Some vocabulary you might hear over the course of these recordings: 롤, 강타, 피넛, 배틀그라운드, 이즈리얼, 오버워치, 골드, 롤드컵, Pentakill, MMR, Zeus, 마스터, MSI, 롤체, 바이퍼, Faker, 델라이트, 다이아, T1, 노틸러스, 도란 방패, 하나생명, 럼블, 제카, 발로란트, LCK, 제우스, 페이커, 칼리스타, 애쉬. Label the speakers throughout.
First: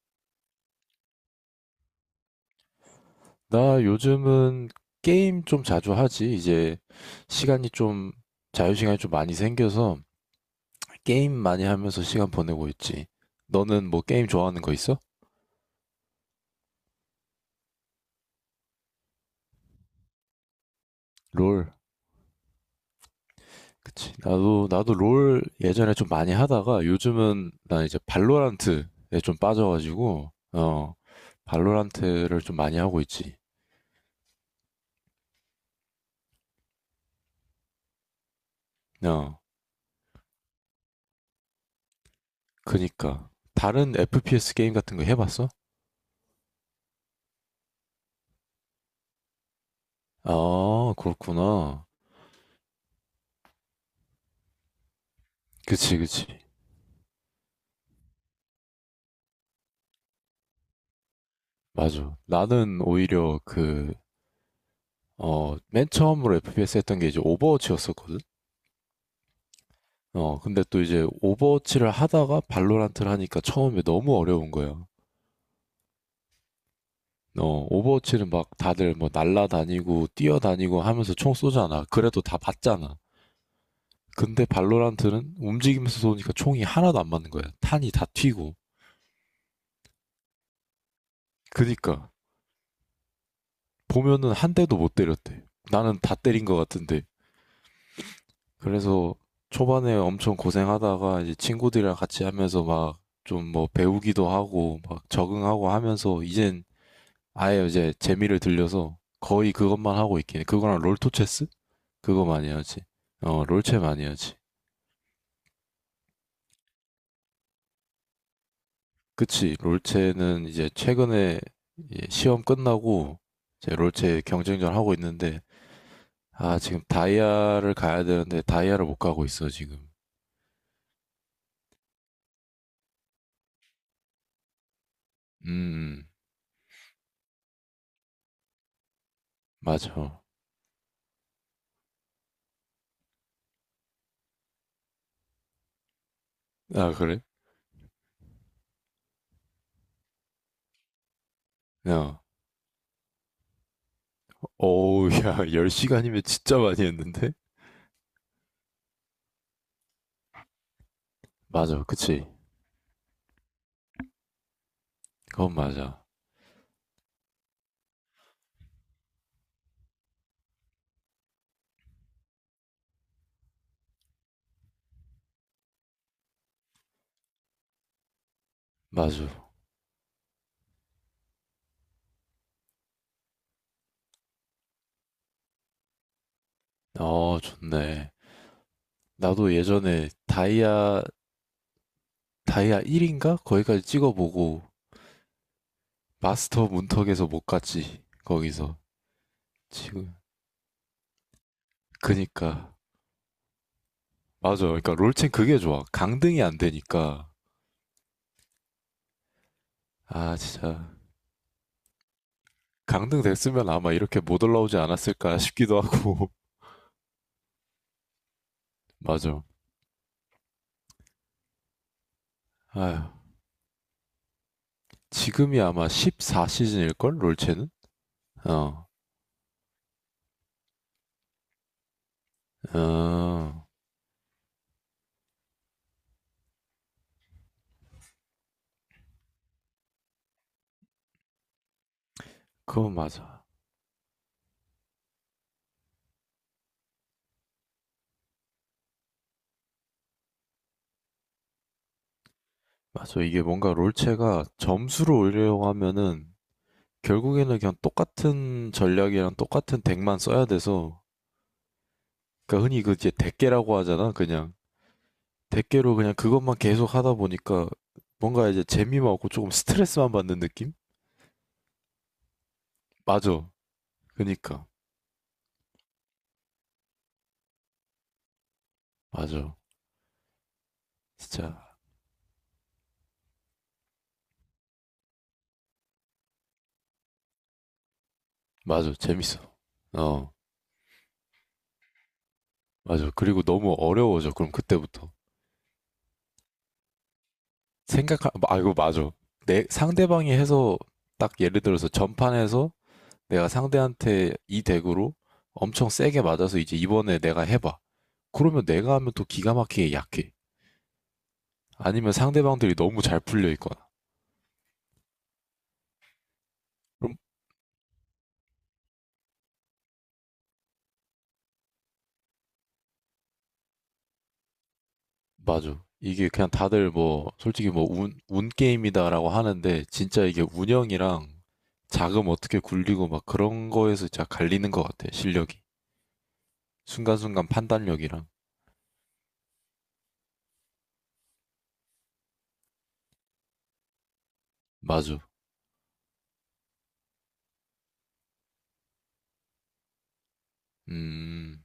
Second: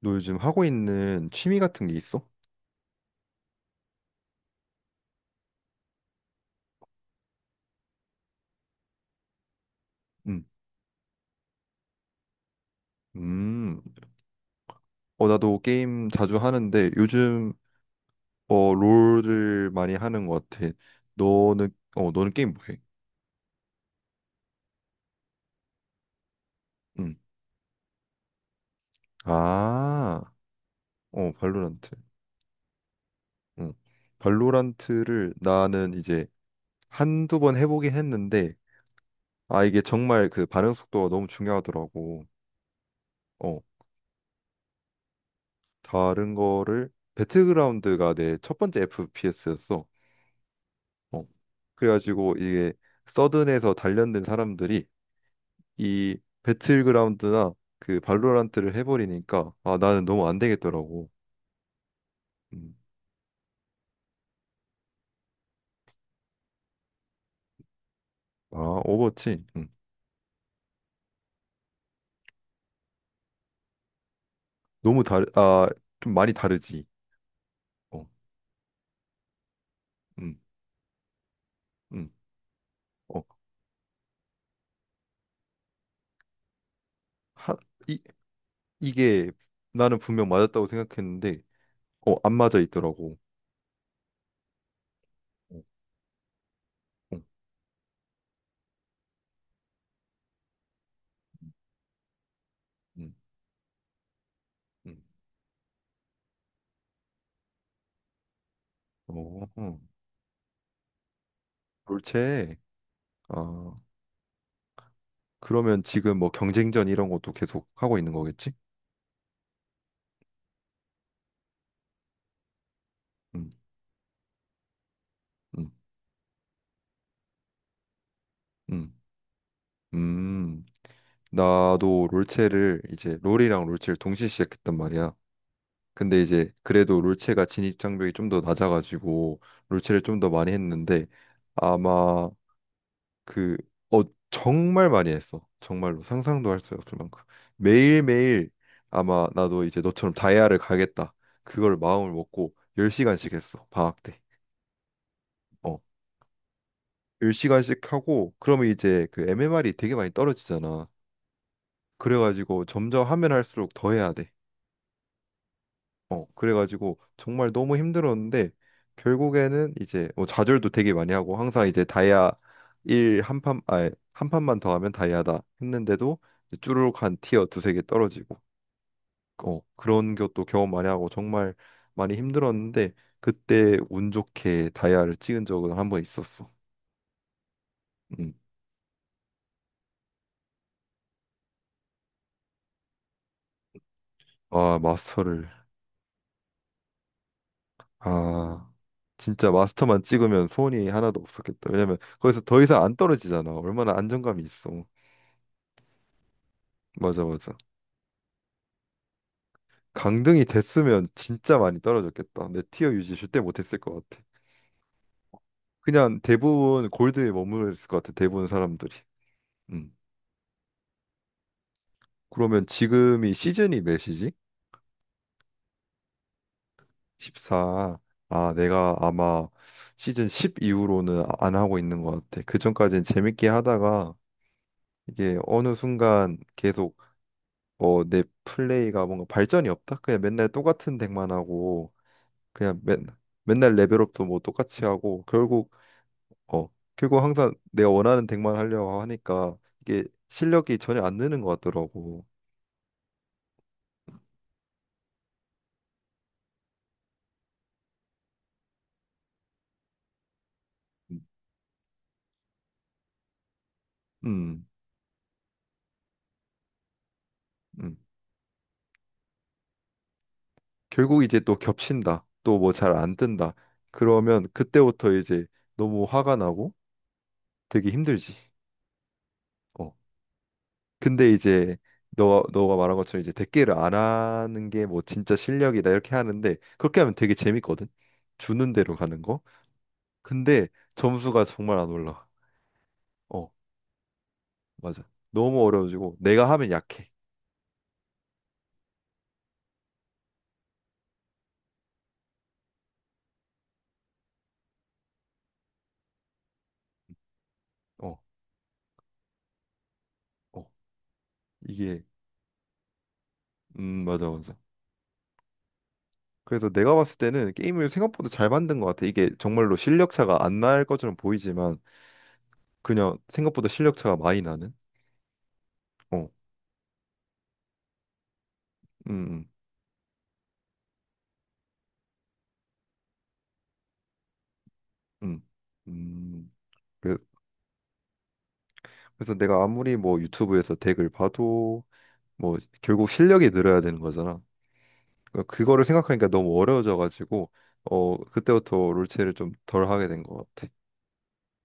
Speaker 1: 너 요즘 하고 있는 취미 같은 게 있어?
Speaker 2: 나 요즘은 게임 좀 자주 하지. 이제 시간이 좀, 자유시간이 좀 많이 생겨서
Speaker 1: 응.
Speaker 2: 게임 많이 하면서 시간 보내고 있지.
Speaker 1: 음.
Speaker 2: 너는 뭐 게임 좋아하는 거 있어?
Speaker 1: 어, 나도 게임 자주 하는데 요즘 롤을 많이 하는 것 같아.
Speaker 2: 롤.
Speaker 1: 너는 너는 게임 뭐 해?
Speaker 2: 그치. 나도 롤 예전에 좀 많이 하다가
Speaker 1: 응.
Speaker 2: 요즘은 나 이제 발로란트에 좀
Speaker 1: 아.
Speaker 2: 빠져가지고, 어,
Speaker 1: 어, 발로란트.
Speaker 2: 발로란트를 좀 많이 하고 있지.
Speaker 1: 응. 발로란트를 나는 이제 한두 번 해보긴 했는데
Speaker 2: 어,
Speaker 1: 아, 이게 정말 그 반응 속도가 너무 중요하더라고.
Speaker 2: 그니까.
Speaker 1: 어.
Speaker 2: 다른 FPS 게임 같은 거 해봤어?
Speaker 1: 다른 거를 배틀그라운드가 내 첫 번째 FPS였어.
Speaker 2: 아,
Speaker 1: 어.
Speaker 2: 그렇구나.
Speaker 1: 그래가지고 이게 서든에서 단련된 사람들이
Speaker 2: 그치,
Speaker 1: 이
Speaker 2: 그치.
Speaker 1: 배틀그라운드나 그 발로란트를 해버리니까 아 나는 너무 안 되겠더라고.
Speaker 2: 맞아.
Speaker 1: 음.
Speaker 2: 나는 오히려 그, 어, 맨 처음으로 FPS 했던 게 이제 오버워치였었거든?
Speaker 1: 아 오버워치
Speaker 2: 어, 근데 또 이제 오버워치를 하다가 발로란트를 하니까 처음에 너무 어려운 거야.
Speaker 1: 너무 다르 아 좀 많이 다르지.
Speaker 2: 어,
Speaker 1: 어.
Speaker 2: 오버워치는 막 다들 뭐 날라다니고
Speaker 1: 음.
Speaker 2: 뛰어다니고 하면서 총 쏘잖아.
Speaker 1: 음.
Speaker 2: 그래도 다 봤잖아.
Speaker 1: 어.
Speaker 2: 근데 발로란트는 움직이면서 쏘니까 총이 하나도 안 맞는 거야.
Speaker 1: 하,
Speaker 2: 탄이
Speaker 1: 이
Speaker 2: 다 튀고.
Speaker 1: 이게 나는 분명 맞았다고 생각했는데
Speaker 2: 그니까
Speaker 1: 안 맞아 있더라고.
Speaker 2: 보면은 한 대도 못 때렸대.
Speaker 1: 어.
Speaker 2: 나는 다 때린 것 같은데
Speaker 1: 어,
Speaker 2: 그래서 초반에 엄청 고생하다가 이제 친구들이랑 같이 하면서 막
Speaker 1: 음.
Speaker 2: 좀 뭐 배우기도 하고
Speaker 1: 음.
Speaker 2: 막 적응하고 하면서 이젠 아예 이제 재미를 들려서
Speaker 1: 어.
Speaker 2: 거의
Speaker 1: 어.
Speaker 2: 그것만 하고 있긴 해. 그거랑 롤토체스? 그거 많이
Speaker 1: 롤체
Speaker 2: 하지. 어,
Speaker 1: 아
Speaker 2: 롤체 많이 하지.
Speaker 1: 그러면 지금 뭐 경쟁전 이런 것도 계속 하고 있는 거겠지?
Speaker 2: 그치. 롤체는 이제 최근에 예, 시험 끝나고
Speaker 1: 음.
Speaker 2: 제 롤체 경쟁전 하고 있는데
Speaker 1: 음.
Speaker 2: 아, 지금 다이아를 가야 되는데 다이아를
Speaker 1: 음.
Speaker 2: 못 가고 있어, 지금.
Speaker 1: 음, 나도 롤체를 이제 롤이랑 롤체를 동시에 시작했단 말이야.
Speaker 2: 음, 음,
Speaker 1: 근데 이제 그래도 롤체가 진입 장벽이 좀 더 낮아가지고 롤체를 좀
Speaker 2: 맞아.
Speaker 1: 더 많이 했는데 아마 그 어, 정말 많이 했어. 정말로 상상도 할 수
Speaker 2: 아,
Speaker 1: 없을
Speaker 2: 그래?
Speaker 1: 만큼 매일매일 아마 나도 이제 너처럼 다이아를 가겠다. 그걸 마음을
Speaker 2: 어.
Speaker 1: 먹고 10시간씩 했어. 방학 때.
Speaker 2: 어우, 야,
Speaker 1: 어.
Speaker 2: 10시간이면 진짜 많이 했는데?
Speaker 1: 10시간씩 하고 그러면 이제 그 MMR이 되게 많이 떨어지잖아.
Speaker 2: 맞아, 그치.
Speaker 1: 그래가지고 점점 하면 할수록 더 해야 돼.
Speaker 2: 그건 맞아.
Speaker 1: 어, 그래가지고 정말 너무 힘들었는데 결국에는 이제 뭐 좌절도 되게 많이 하고 항상 이제 다이아 1 한 판, 아니 한 판만 더 하면 다이아다 했는데도 이제 쭈루룩 한 티어 두세 개 떨어지고
Speaker 2: 맞아.
Speaker 1: 어, 그런 것도 경험 많이 하고 정말 많이 힘들었는데 그때 운 좋게 다이아를 찍은 적은 한 번 있었어.
Speaker 2: 어, 좋네.
Speaker 1: 음.
Speaker 2: 나도 예전에 다이아, 다이아 1인가? 거기까지 찍어보고,
Speaker 1: 아, 마스터를
Speaker 2: 마스터 문턱에서 못 갔지.
Speaker 1: 아
Speaker 2: 거기서.
Speaker 1: 진짜 마스터만
Speaker 2: 지금.
Speaker 1: 찍으면 소원이 하나도 없었겠다. 왜냐면 거기서 더
Speaker 2: 그니까.
Speaker 1: 이상 안 떨어지잖아. 얼마나 안정감이
Speaker 2: 맞아.
Speaker 1: 있어.
Speaker 2: 그니까 롤챔 그게 좋아. 강등이 안
Speaker 1: 맞아,
Speaker 2: 되니까.
Speaker 1: 맞아.
Speaker 2: 아,
Speaker 1: 강등이
Speaker 2: 진짜.
Speaker 1: 됐으면 진짜 많이 떨어졌겠다. 내 티어 유지
Speaker 2: 강등
Speaker 1: 절대
Speaker 2: 됐으면
Speaker 1: 못했을
Speaker 2: 아마
Speaker 1: 것
Speaker 2: 이렇게
Speaker 1: 같아.
Speaker 2: 못 올라오지 않았을까 싶기도
Speaker 1: 그냥
Speaker 2: 하고.
Speaker 1: 대부분 골드에 머무르겠을 것 같아. 대부분 사람들이.
Speaker 2: 맞아.
Speaker 1: 음. 그러면
Speaker 2: 아휴.
Speaker 1: 지금이 시즌이 몇이지?
Speaker 2: 지금이 아마 14시즌일걸? 롤챔은?
Speaker 1: 14. 아,
Speaker 2: 어.
Speaker 1: 내가 아마 시즌 10 이후로는 안 하고 있는 것 같아. 그 전까지는 재밌게
Speaker 2: 아,
Speaker 1: 하다가 이게 어느 순간 계속 어, 내 플레이가 뭔가 발전이 없다. 그냥 맨날 똑같은 덱만 하고 그냥
Speaker 2: 그건
Speaker 1: 맨,
Speaker 2: 맞아.
Speaker 1: 맨날 레벨업도 뭐 똑같이 하고 결국 어, 그리고 항상 내가 원하는 덱만 하려고 하니까 이게 실력이 전혀 안 느는 것 같더라고.
Speaker 2: 맞아. 이게 뭔가 롤체가 점수를 올리려고 하면은 결국에는 그냥 똑같은 전략이랑 똑같은 덱만 써야 돼서
Speaker 1: 음,
Speaker 2: 그러니까 흔히 그 이제 덱계라고 하잖아. 그냥
Speaker 1: 음.
Speaker 2: 덱계로 그냥 그것만 계속 하다 보니까
Speaker 1: 음.
Speaker 2: 뭔가 이제 재미만 없고 조금 스트레스만 받는 느낌?
Speaker 1: 결국 이제 또 겹친다. 또 뭐 잘 안
Speaker 2: 맞아.
Speaker 1: 뜬다. 그러면
Speaker 2: 그니까.
Speaker 1: 그때부터 이제 너무 화가 나고 되게 힘들지.
Speaker 2: 맞아.
Speaker 1: 어. 근데
Speaker 2: 진짜.
Speaker 1: 이제 너가 말한 것처럼 이제 덱기를 안 하는 게 뭐 진짜 실력이다 이렇게 하는데 그렇게 하면 되게 재밌거든. 주는
Speaker 2: 맞아.
Speaker 1: 대로 가는 거.
Speaker 2: 재밌어. 어.
Speaker 1: 근데 점수가 정말 안 올라.
Speaker 2: 맞아. 그리고
Speaker 1: 어,
Speaker 2: 너무 어려워져. 그럼
Speaker 1: 맞아.
Speaker 2: 그때부터.
Speaker 1: 너무 어려워지고 내가 하면 약해.
Speaker 2: 아, 이거 맞아. 상대방이 해서, 딱 예를 들어서 전판에서 내가 상대한테 이 덱으로 엄청 세게 맞아서 이제 이번에 내가 해봐.
Speaker 1: 어.
Speaker 2: 그러면 내가 하면 또 기가 막히게 약해.
Speaker 1: 어. 이게
Speaker 2: 아니면 상대방들이 너무 잘 풀려 있거나.
Speaker 1: 맞아 맞아. 그래서 내가
Speaker 2: 그럼,
Speaker 1: 봤을 때는 게임을 생각보다 잘 만든 것 같아. 이게 정말로 실력 차가 안 날 것처럼 보이지만 그냥 생각보다 실력 차가 많이 나는.
Speaker 2: 맞아. 이게
Speaker 1: 어,
Speaker 2: 그냥 다들 뭐, 솔직히 뭐, 운, 운 게임이다라고
Speaker 1: 음,
Speaker 2: 하는데, 진짜 이게 운영이랑 자금 어떻게 굴리고 막 그런 거에서 진짜 갈리는 것 같아,
Speaker 1: 음,
Speaker 2: 실력이.
Speaker 1: 음. 그래-
Speaker 2: 순간순간 판단력이랑.
Speaker 1: 그래서 내가 아무리 뭐 유튜브에서 덱을 봐도 뭐 결국 실력이 늘어야 되는 거잖아.
Speaker 2: 맞아.
Speaker 1: 그 그거를 생각하니까 너무 어려워져가지고 어 그때부터 롤체를 좀 덜 하게 된 것 같아.
Speaker 2: 음.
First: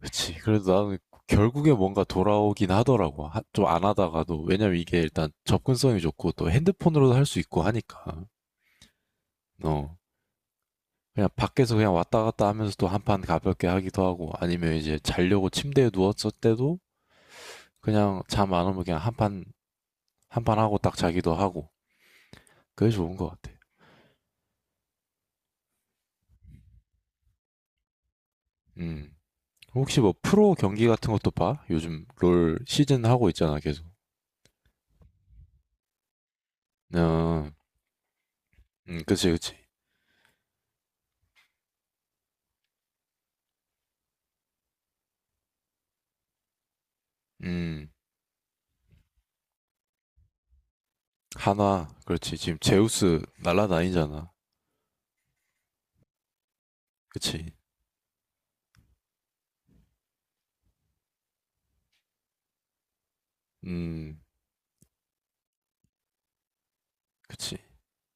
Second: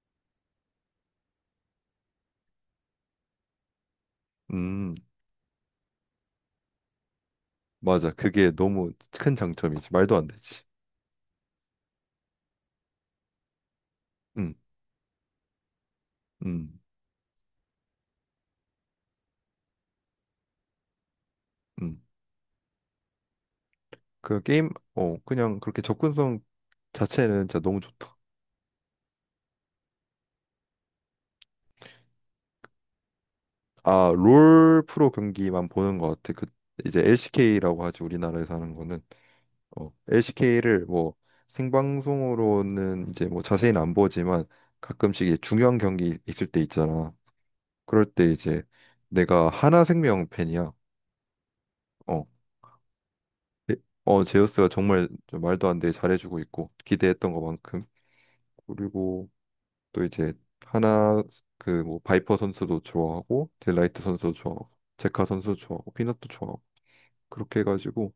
Speaker 2: 그치. 그래도 나는 결국에 뭔가 돌아오긴 하더라고. 좀 안 하다가도. 왜냐면
Speaker 1: 음
Speaker 2: 이게 일단 접근성이 좋고 또 핸드폰으로도 할 수 있고
Speaker 1: 맞아.
Speaker 2: 하니까.
Speaker 1: 그게 너무 큰 장점이지.
Speaker 2: 어.
Speaker 1: 말도 안 되지.
Speaker 2: 그냥 밖에서 그냥 왔다 갔다 하면서 또 한판 가볍게 하기도 하고
Speaker 1: 음,
Speaker 2: 아니면 이제 자려고 침대에 누웠을
Speaker 1: 음,
Speaker 2: 때도 그냥 잠 안 오면 그냥 한 판, 한 판 하고 딱 자기도 하고.
Speaker 1: 음.
Speaker 2: 그게 좋은 것 같아.
Speaker 1: 그 게임 그냥 그렇게 접근성 자체는 진짜 너무 좋다.
Speaker 2: 음. 혹시 뭐 프로 경기 같은 것도 봐? 요즘 롤 시즌 하고 있잖아, 계속.
Speaker 1: 아, 롤 프로 경기만 보는 것 같아. 그 이제
Speaker 2: 어,
Speaker 1: LCK라고 하지 우리나라에서 하는 거는
Speaker 2: 그치, 그치.
Speaker 1: LCK를 뭐 생방송으로는 이제 뭐 자세히는 안 보지만 가끔씩 이제 중요한 경기 있을 때 있잖아.
Speaker 2: 음.
Speaker 1: 그럴 때 이제 내가 하나생명 팬이야.
Speaker 2: 하나,
Speaker 1: 어,
Speaker 2: 그렇지. 지금 제우스
Speaker 1: 에-
Speaker 2: 날라다니잖아.
Speaker 1: 제우스가 정말 좀 말도 안 되게 잘해주고 있고 기대했던
Speaker 2: 그치.
Speaker 1: 것만큼 그리고 또 이제 하나 그 뭐 바이퍼 선수도 좋아하고 델라이트
Speaker 2: 음,
Speaker 1: 선수도 좋아하고 제카 선수도 좋아하고 피넛도 좋아하고
Speaker 2: 그치.
Speaker 1: 그렇게 해가지고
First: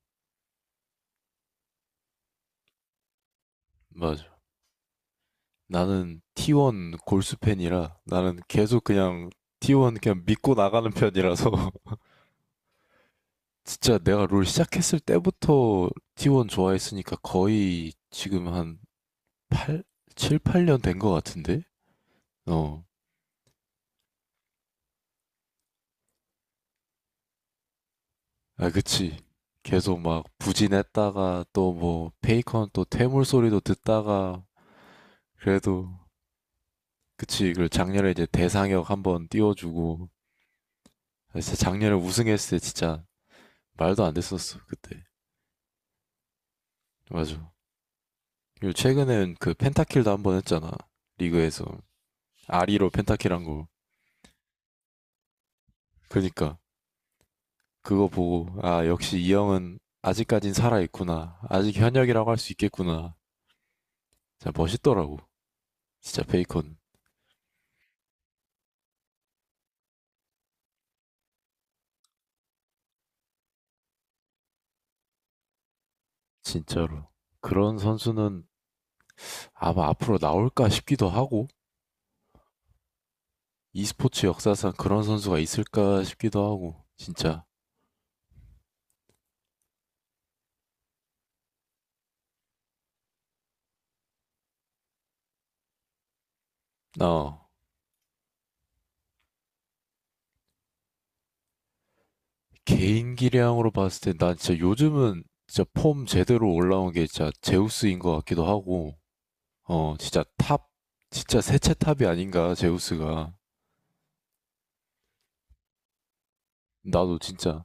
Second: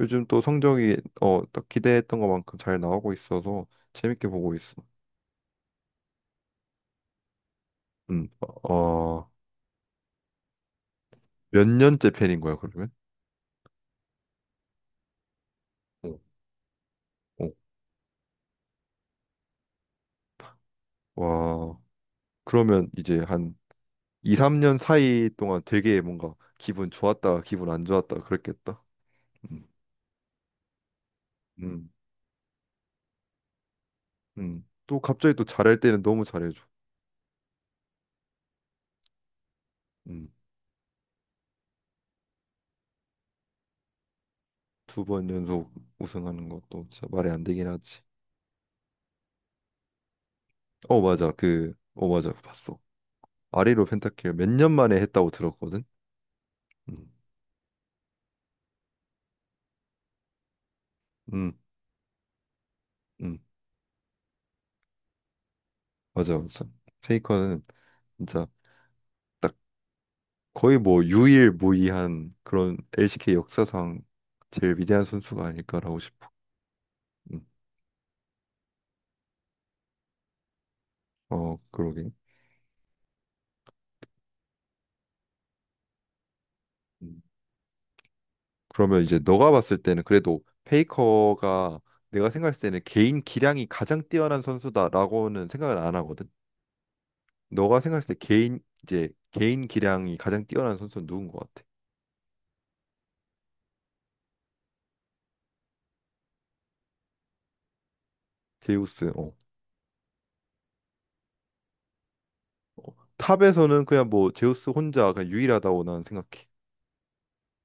Speaker 1: 요즘 또 성적이 어 딱 기대했던 것만큼 잘 나오고 있어서 재밌게
Speaker 2: 맞아.
Speaker 1: 보고 있어.
Speaker 2: 나는 T1 골수 팬이라
Speaker 1: 음,
Speaker 2: 나는 계속
Speaker 1: 어,
Speaker 2: 그냥 T1 그냥 믿고 나가는 편이라서
Speaker 1: 몇 년째 팬인 거야 그러면?
Speaker 2: 진짜 내가 롤 시작했을 때부터
Speaker 1: 어.
Speaker 2: T1 좋아했으니까
Speaker 1: 어.
Speaker 2: 거의 지금 한팔 7, 8년 된 거 같은데?
Speaker 1: 와,
Speaker 2: 어.
Speaker 1: 그러면 이제 한 2, 3년 사이 동안 되게 뭔가 기분 좋았다가 기분 안 좋았다가
Speaker 2: 아,
Speaker 1: 그랬겠다.
Speaker 2: 그치.
Speaker 1: 음,
Speaker 2: 계속 막 부진했다가 또
Speaker 1: 음,
Speaker 2: 뭐 페이컨 또 퇴물 소리도 듣다가
Speaker 1: 또 갑자기 또 잘할
Speaker 2: 그래도
Speaker 1: 때는 너무 잘해줘.
Speaker 2: 그치, 그 작년에 이제 대상역 한 번 띄워주고,
Speaker 1: 음.
Speaker 2: 진짜 작년에 우승했을 때 진짜 말도 안 됐었어, 그때.
Speaker 1: 두 번 연속 우승하는 것도 진짜 말이 안
Speaker 2: 맞아.
Speaker 1: 되긴 하지.
Speaker 2: 그리고 최근엔 그 펜타킬도 한 번 했잖아,
Speaker 1: 어 맞아
Speaker 2: 리그에서.
Speaker 1: 맞아 봤어.
Speaker 2: 아리로 펜타킬 한 거.
Speaker 1: 아리로 펜타킬 몇 년 만에 했다고 들었거든.
Speaker 2: 그니까,
Speaker 1: 음,
Speaker 2: 그거 보고, 아, 역시 이 형은 아직까진 살아있구나.
Speaker 1: 음,
Speaker 2: 아직 현역이라고 할 수 있겠구나.
Speaker 1: 음
Speaker 2: 진짜 멋있더라고. 진짜
Speaker 1: 맞아 맞아.
Speaker 2: 베이컨.
Speaker 1: 페이커는 진짜 딱 거의 뭐 유일무이한 그런 LCK 역사상 제일 위대한 선수가 아닐까라고 싶어.
Speaker 2: 진짜로.
Speaker 1: 음,
Speaker 2: 그런 선수는 아마 앞으로 나올까 싶기도 하고,
Speaker 1: 어 그러게.
Speaker 2: e스포츠 역사상 그런 선수가 있을까 싶기도 하고,
Speaker 1: 음.
Speaker 2: 진짜.
Speaker 1: 그러면 이제 너가 봤을 때는 그래도 페이커가 내가 생각했을 때는 개인 기량이 가장 뛰어난 선수다라고는 생각을 안 하거든.
Speaker 2: 어.
Speaker 1: 너가 생각했을 때 개인 기량이 가장 뛰어난 선수는 누군 것 같아?
Speaker 2: 개인기량으로 봤을 때 난 진짜 요즘은 진짜 폼 제대로 올라온 게 진짜 제우스인 것 같기도 하고
Speaker 1: 제우스. 어.
Speaker 2: 어 진짜 탑 진짜 세체 탑이 아닌가
Speaker 1: 어.
Speaker 2: 제우스가
Speaker 1: 탑에서는 그냥 뭐 제우스 혼자 그냥 유일하다고 나는 생각해.
Speaker 2: 나도 진짜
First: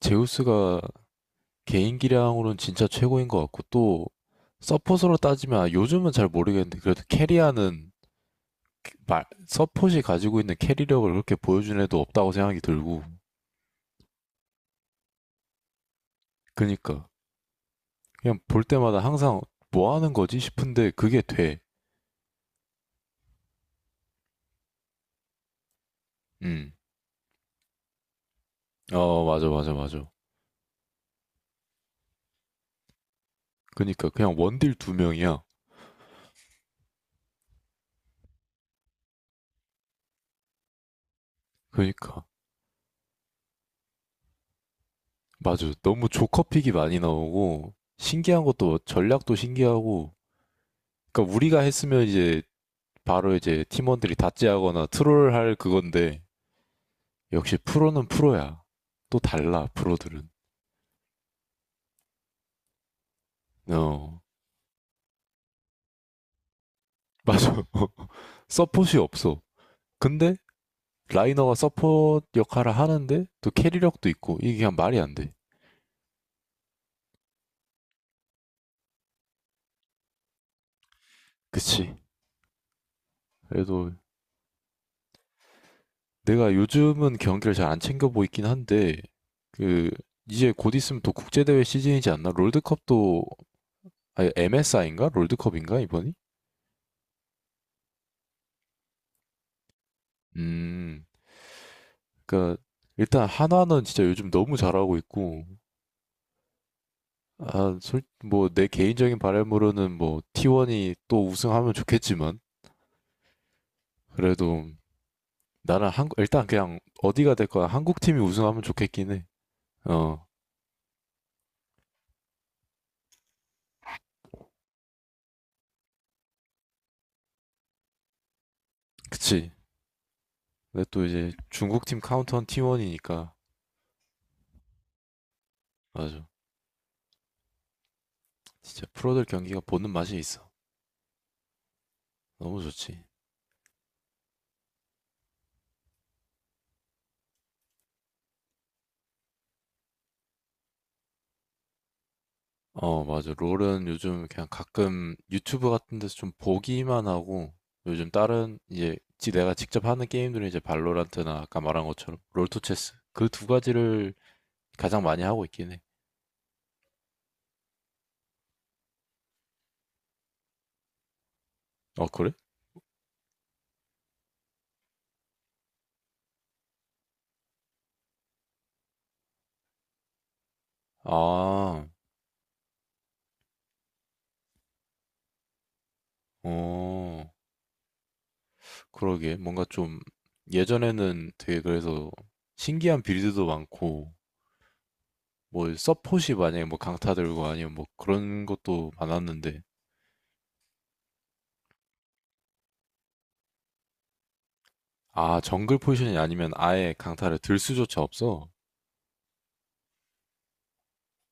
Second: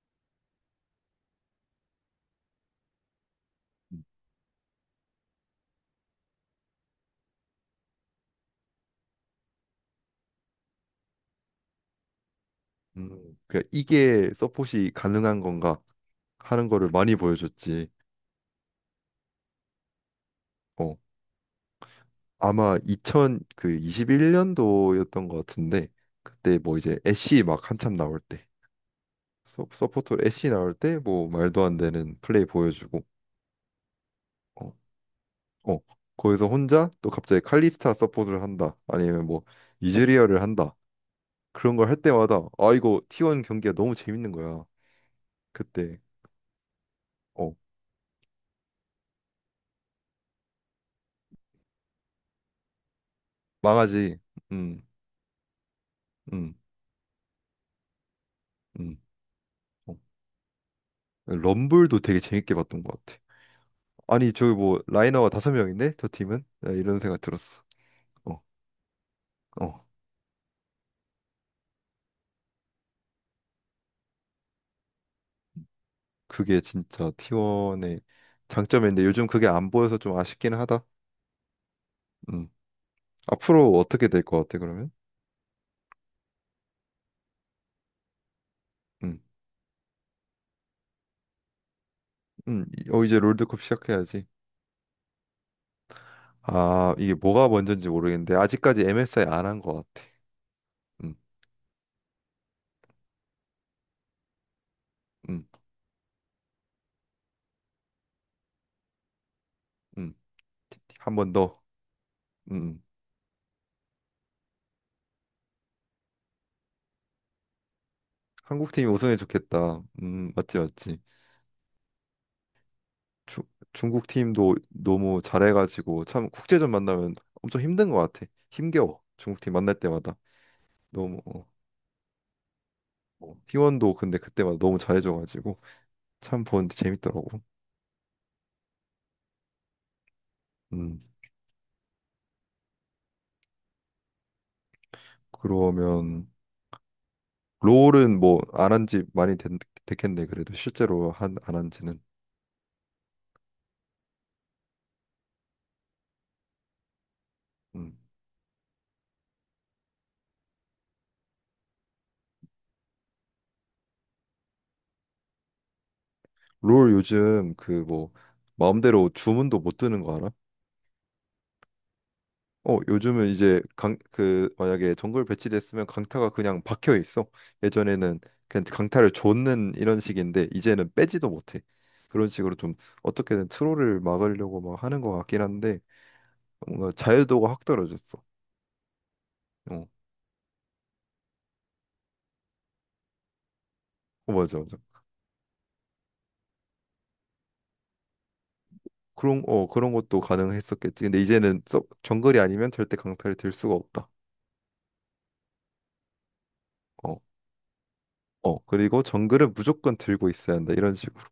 Speaker 2: 제우스가 개인기량으로는 진짜 최고인 것 같고
Speaker 1: 음.
Speaker 2: 또 서폿으로 따지면 아, 요즘은 잘 모르겠는데 그래도 캐리하는 말 서폿이 가지고 있는 캐리력을 그렇게 보여준 애도 없다고 생각이 들고
Speaker 1: 음. 그냥 이게 서폿이 가능한 건가 하는 거를
Speaker 2: 그니까
Speaker 1: 많이 보여줬지.
Speaker 2: 그냥 볼 때마다 항상 뭐 하는 거지 싶은데
Speaker 1: 어.
Speaker 2: 그게 돼
Speaker 1: 아마 2021년도였던 것 같은데 그때
Speaker 2: 음.
Speaker 1: 뭐 이제 애쉬 막 한참 나올 때
Speaker 2: 어, 맞아,
Speaker 1: 서,
Speaker 2: 맞아, 맞아.
Speaker 1: 서포터로 애쉬 나올 때 뭐 말도 안 되는 플레이 보여주고
Speaker 2: 그니까, 그냥
Speaker 1: 어.
Speaker 2: 원딜 2명이야.
Speaker 1: 어, 거기서 혼자 또 갑자기 칼리스타 서포트를 한다. 아니면 뭐 이즈리얼을 한다. 그런 걸 할
Speaker 2: 그니까.
Speaker 1: 때마다 아 이거 T1 경기가 너무 재밌는 거야.
Speaker 2: 맞아.
Speaker 1: 그때
Speaker 2: 너무 조커픽이 많이
Speaker 1: 어,
Speaker 2: 나오고, 신기한 것도, 뭐 전략도 신기하고, 그니까 우리가 했으면 이제, 바로 이제 팀원들이
Speaker 1: 망하지. 음,
Speaker 2: 다찌하거나 트롤 할 그건데,
Speaker 1: 음,
Speaker 2: 역시 프로는 프로야.
Speaker 1: 음.
Speaker 2: 또 달라,
Speaker 1: 어.
Speaker 2: 프로들은.
Speaker 1: 럼블도 되게 재밌게 봤던 것 같아.
Speaker 2: 어,
Speaker 1: 아니 저기 뭐 라이너가 다섯 명인데 저 팀은 야, 이런 생각
Speaker 2: 맞아.
Speaker 1: 들었어. 어,
Speaker 2: 서폿이 없어.
Speaker 1: 어.
Speaker 2: 근데, 라이너가 서폿 역할을 하는데, 또 캐리력도 있고, 이게 그냥 말이 안 돼.
Speaker 1: 그게 진짜 T1의 장점인데 요즘 그게 안 보여서 좀 아쉽긴 하다.
Speaker 2: 그치.
Speaker 1: 음. 앞으로
Speaker 2: 그래도,
Speaker 1: 어떻게 될 것 같아 그러면?
Speaker 2: 내가 요즘은 경기를 잘 안 챙겨 보이긴 한데
Speaker 1: 음,
Speaker 2: 그 이제 곧 있으면 또 국제대회 시즌이지 않나?
Speaker 1: 이제
Speaker 2: 롤드컵도
Speaker 1: 롤드컵 시작해야지.
Speaker 2: 아니 MSI인가? 롤드컵인가 이번이?
Speaker 1: 아, 이게 뭐가 먼저인지 모르겠는데 아직까지 MSI 안 한 것 같아.
Speaker 2: 음,
Speaker 1: 음,
Speaker 2: 그러니까 일단 한화는 진짜 요즘 너무 잘하고 있고
Speaker 1: 음,
Speaker 2: 아, 솔뭐 내 개인적인 바람으로는
Speaker 1: 음.
Speaker 2: 뭐 T1이
Speaker 1: 한
Speaker 2: 또
Speaker 1: 번 더.
Speaker 2: 우승하면 좋겠지만
Speaker 1: 음. 음.
Speaker 2: 그래도 나는 한 일단 그냥 어디가 될 거야 한국 팀이 우승하면
Speaker 1: 한국 팀이
Speaker 2: 좋겠긴
Speaker 1: 우승해
Speaker 2: 해.
Speaker 1: 좋겠다.
Speaker 2: 어,
Speaker 1: 맞지, 맞지. 주, 중국 팀도 너무 잘해가지고 참 국제전 만나면 엄청 힘든 것 같아. 힘겨워. 중국 팀
Speaker 2: 그치.
Speaker 1: 만날 때마다
Speaker 2: 근데 또
Speaker 1: 너무
Speaker 2: 이제
Speaker 1: 어,
Speaker 2: 중국 팀 카운터는 T1이니까
Speaker 1: 어. T1도 근데 그때마다 너무 잘해줘가지고
Speaker 2: 맞아.
Speaker 1: 참 보는데 재밌더라고.
Speaker 2: 진짜 프로들 경기가 보는 맛이 있어.
Speaker 1: 음.
Speaker 2: 너무 좋지.
Speaker 1: 그러면 롤은 뭐 안 한 지 많이 됐겠네. 그래도 실제로 한 안 한지는.
Speaker 2: 어, 맞아. 롤은 요즘 그냥 가끔 유튜브 같은 데서 좀 보기만 하고 요즘 다른 이제 지 내가 직접 하는 게임들은 이제 발로란트나 아까 말한 것처럼 롤토체스 그 두 가지를 가장 많이 하고 있긴 해.
Speaker 1: 롤 요즘 그 뭐 마음대로 주문도 못 뜨는 거 알아?
Speaker 2: 어, 그래?
Speaker 1: 어 요즘은 이제 강 그 만약에 정글 배치됐으면 강타가 그냥 박혀 있어. 예전에는 그냥 강타를 줬는 이런 식인데 이제는 빼지도 못해.
Speaker 2: 아,
Speaker 1: 그런 식으로 좀 어떻게든 트롤을 막으려고 막 하는 것 같긴 한데 뭔가
Speaker 2: 어,
Speaker 1: 자유도가 확 떨어졌어.
Speaker 2: 그러게. 뭔가
Speaker 1: 어,
Speaker 2: 좀 예전에는 되게 그래서 신기한 빌드도 많고
Speaker 1: 어 맞아 맞아.
Speaker 2: 뭐 서폿이 만약에 뭐 강타 들고 아니면 뭐 그런 것도
Speaker 1: 그런
Speaker 2: 많았는데
Speaker 1: 어 그런 것도 가능했었겠지. 근데 이제는 정글이 아니면 절대 강타를 들 수가 없다.
Speaker 2: 아, 정글 포지션이 아니면 아예
Speaker 1: 어
Speaker 2: 강타를 들 수조차 없어?
Speaker 1: 어 그리고 정글은 무조건 들고 있어야 한다 이런 식으로.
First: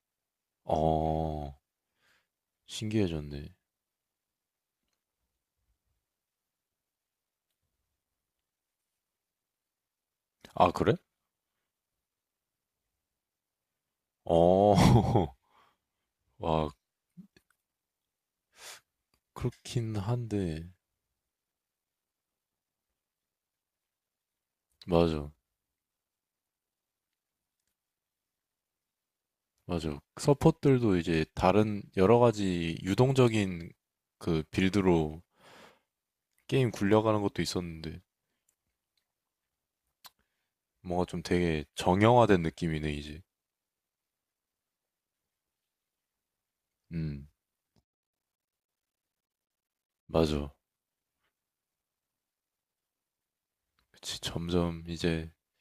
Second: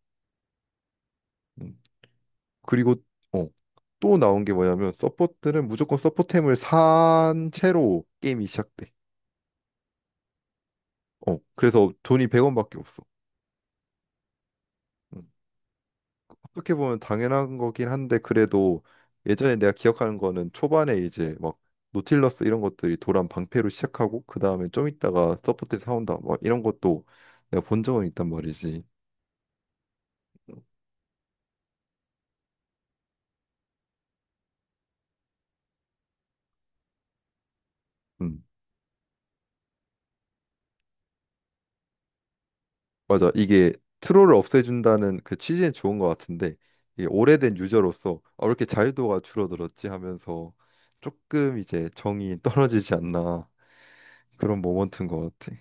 Speaker 2: 어,
Speaker 1: 음. 그리고 어,
Speaker 2: 신기해졌네.
Speaker 1: 또 나온 게 뭐냐면 서포트는 무조건 서포템을 산 채로 게임이 시작돼.
Speaker 2: 아, 그래?
Speaker 1: 어, 그래서 돈이 100원밖에 없어.
Speaker 2: 어,
Speaker 1: 음,
Speaker 2: 와,
Speaker 1: 어떻게 보면 당연한 거긴 한데 그래도 예전에 내가
Speaker 2: 그렇긴
Speaker 1: 기억하는 거는
Speaker 2: 한데,
Speaker 1: 초반에 이제 막 노틸러스 이런 것들이 도란 방패로 시작하고 그 다음에 좀
Speaker 2: 맞아,
Speaker 1: 있다가 서포트 사온다 막 이런 것도 내가 본 적은 있단 말이지.
Speaker 2: 맞아. 서폿들도 이제 다른 여러 가지 유동적인 그 빌드로 게임 굴려가는 것도 있었는데,
Speaker 1: 음.
Speaker 2: 뭔가 좀 되게 정형화된 느낌이네, 이제.
Speaker 1: 맞아. 이게 트롤을 없애준다는 그 취지는 좋은 것 같은데 이게
Speaker 2: 음,
Speaker 1: 오래된 유저로서 아, 왜 이렇게 자유도가 줄어들었지
Speaker 2: 맞아.
Speaker 1: 하면서 조금 이제 정이 떨어지지 않나
Speaker 2: 그치,
Speaker 1: 그런
Speaker 2: 점점
Speaker 1: 모먼트인
Speaker 2: 이제
Speaker 1: 것 같아.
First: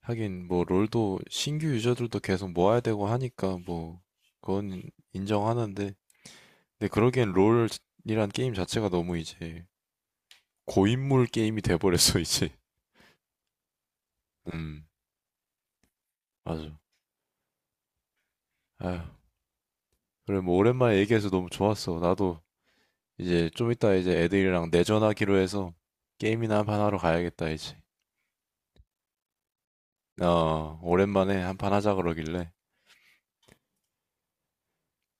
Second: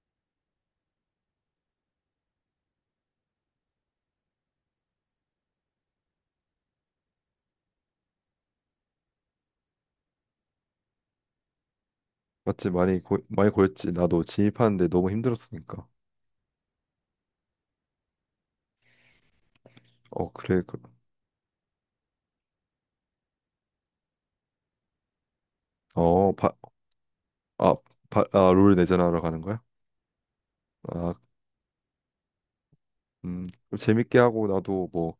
Speaker 2: 하긴 뭐 롤도 신규 유저들도 계속 모아야 되고 하니까 뭐 그건 인정하는데 근데 그러기엔 롤이란 게임 자체가 너무 이제 고인물 게임이 돼버렸어 이제
Speaker 1: 맞지? 많이 고였지. 나도
Speaker 2: 음
Speaker 1: 진입하는데 너무 힘들었으니까.
Speaker 2: 맞아 아휴
Speaker 1: 어
Speaker 2: 그래 뭐
Speaker 1: 그래.
Speaker 2: 오랜만에 얘기해서 너무 좋았어 나도 이제 좀 이따 이제 애들이랑 내전하기로 해서
Speaker 1: 어 바,
Speaker 2: 게임이나 한판 하러 가야겠다
Speaker 1: 아,
Speaker 2: 이제
Speaker 1: 롤 내전하러 가는 거야?
Speaker 2: 어
Speaker 1: 아,
Speaker 2: 오랜만에 한판 하자 그러길래
Speaker 1: 그럼 재밌게 하고 나도 뭐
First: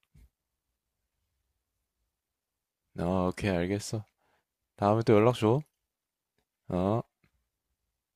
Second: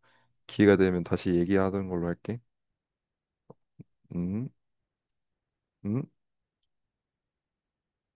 Speaker 1: 기회가 되면 다시 얘기하던 걸로 할게.
Speaker 2: 어 오케이 알겠어
Speaker 1: 음,
Speaker 2: 다음에 또 연락 줘
Speaker 1: 음.
Speaker 2: 어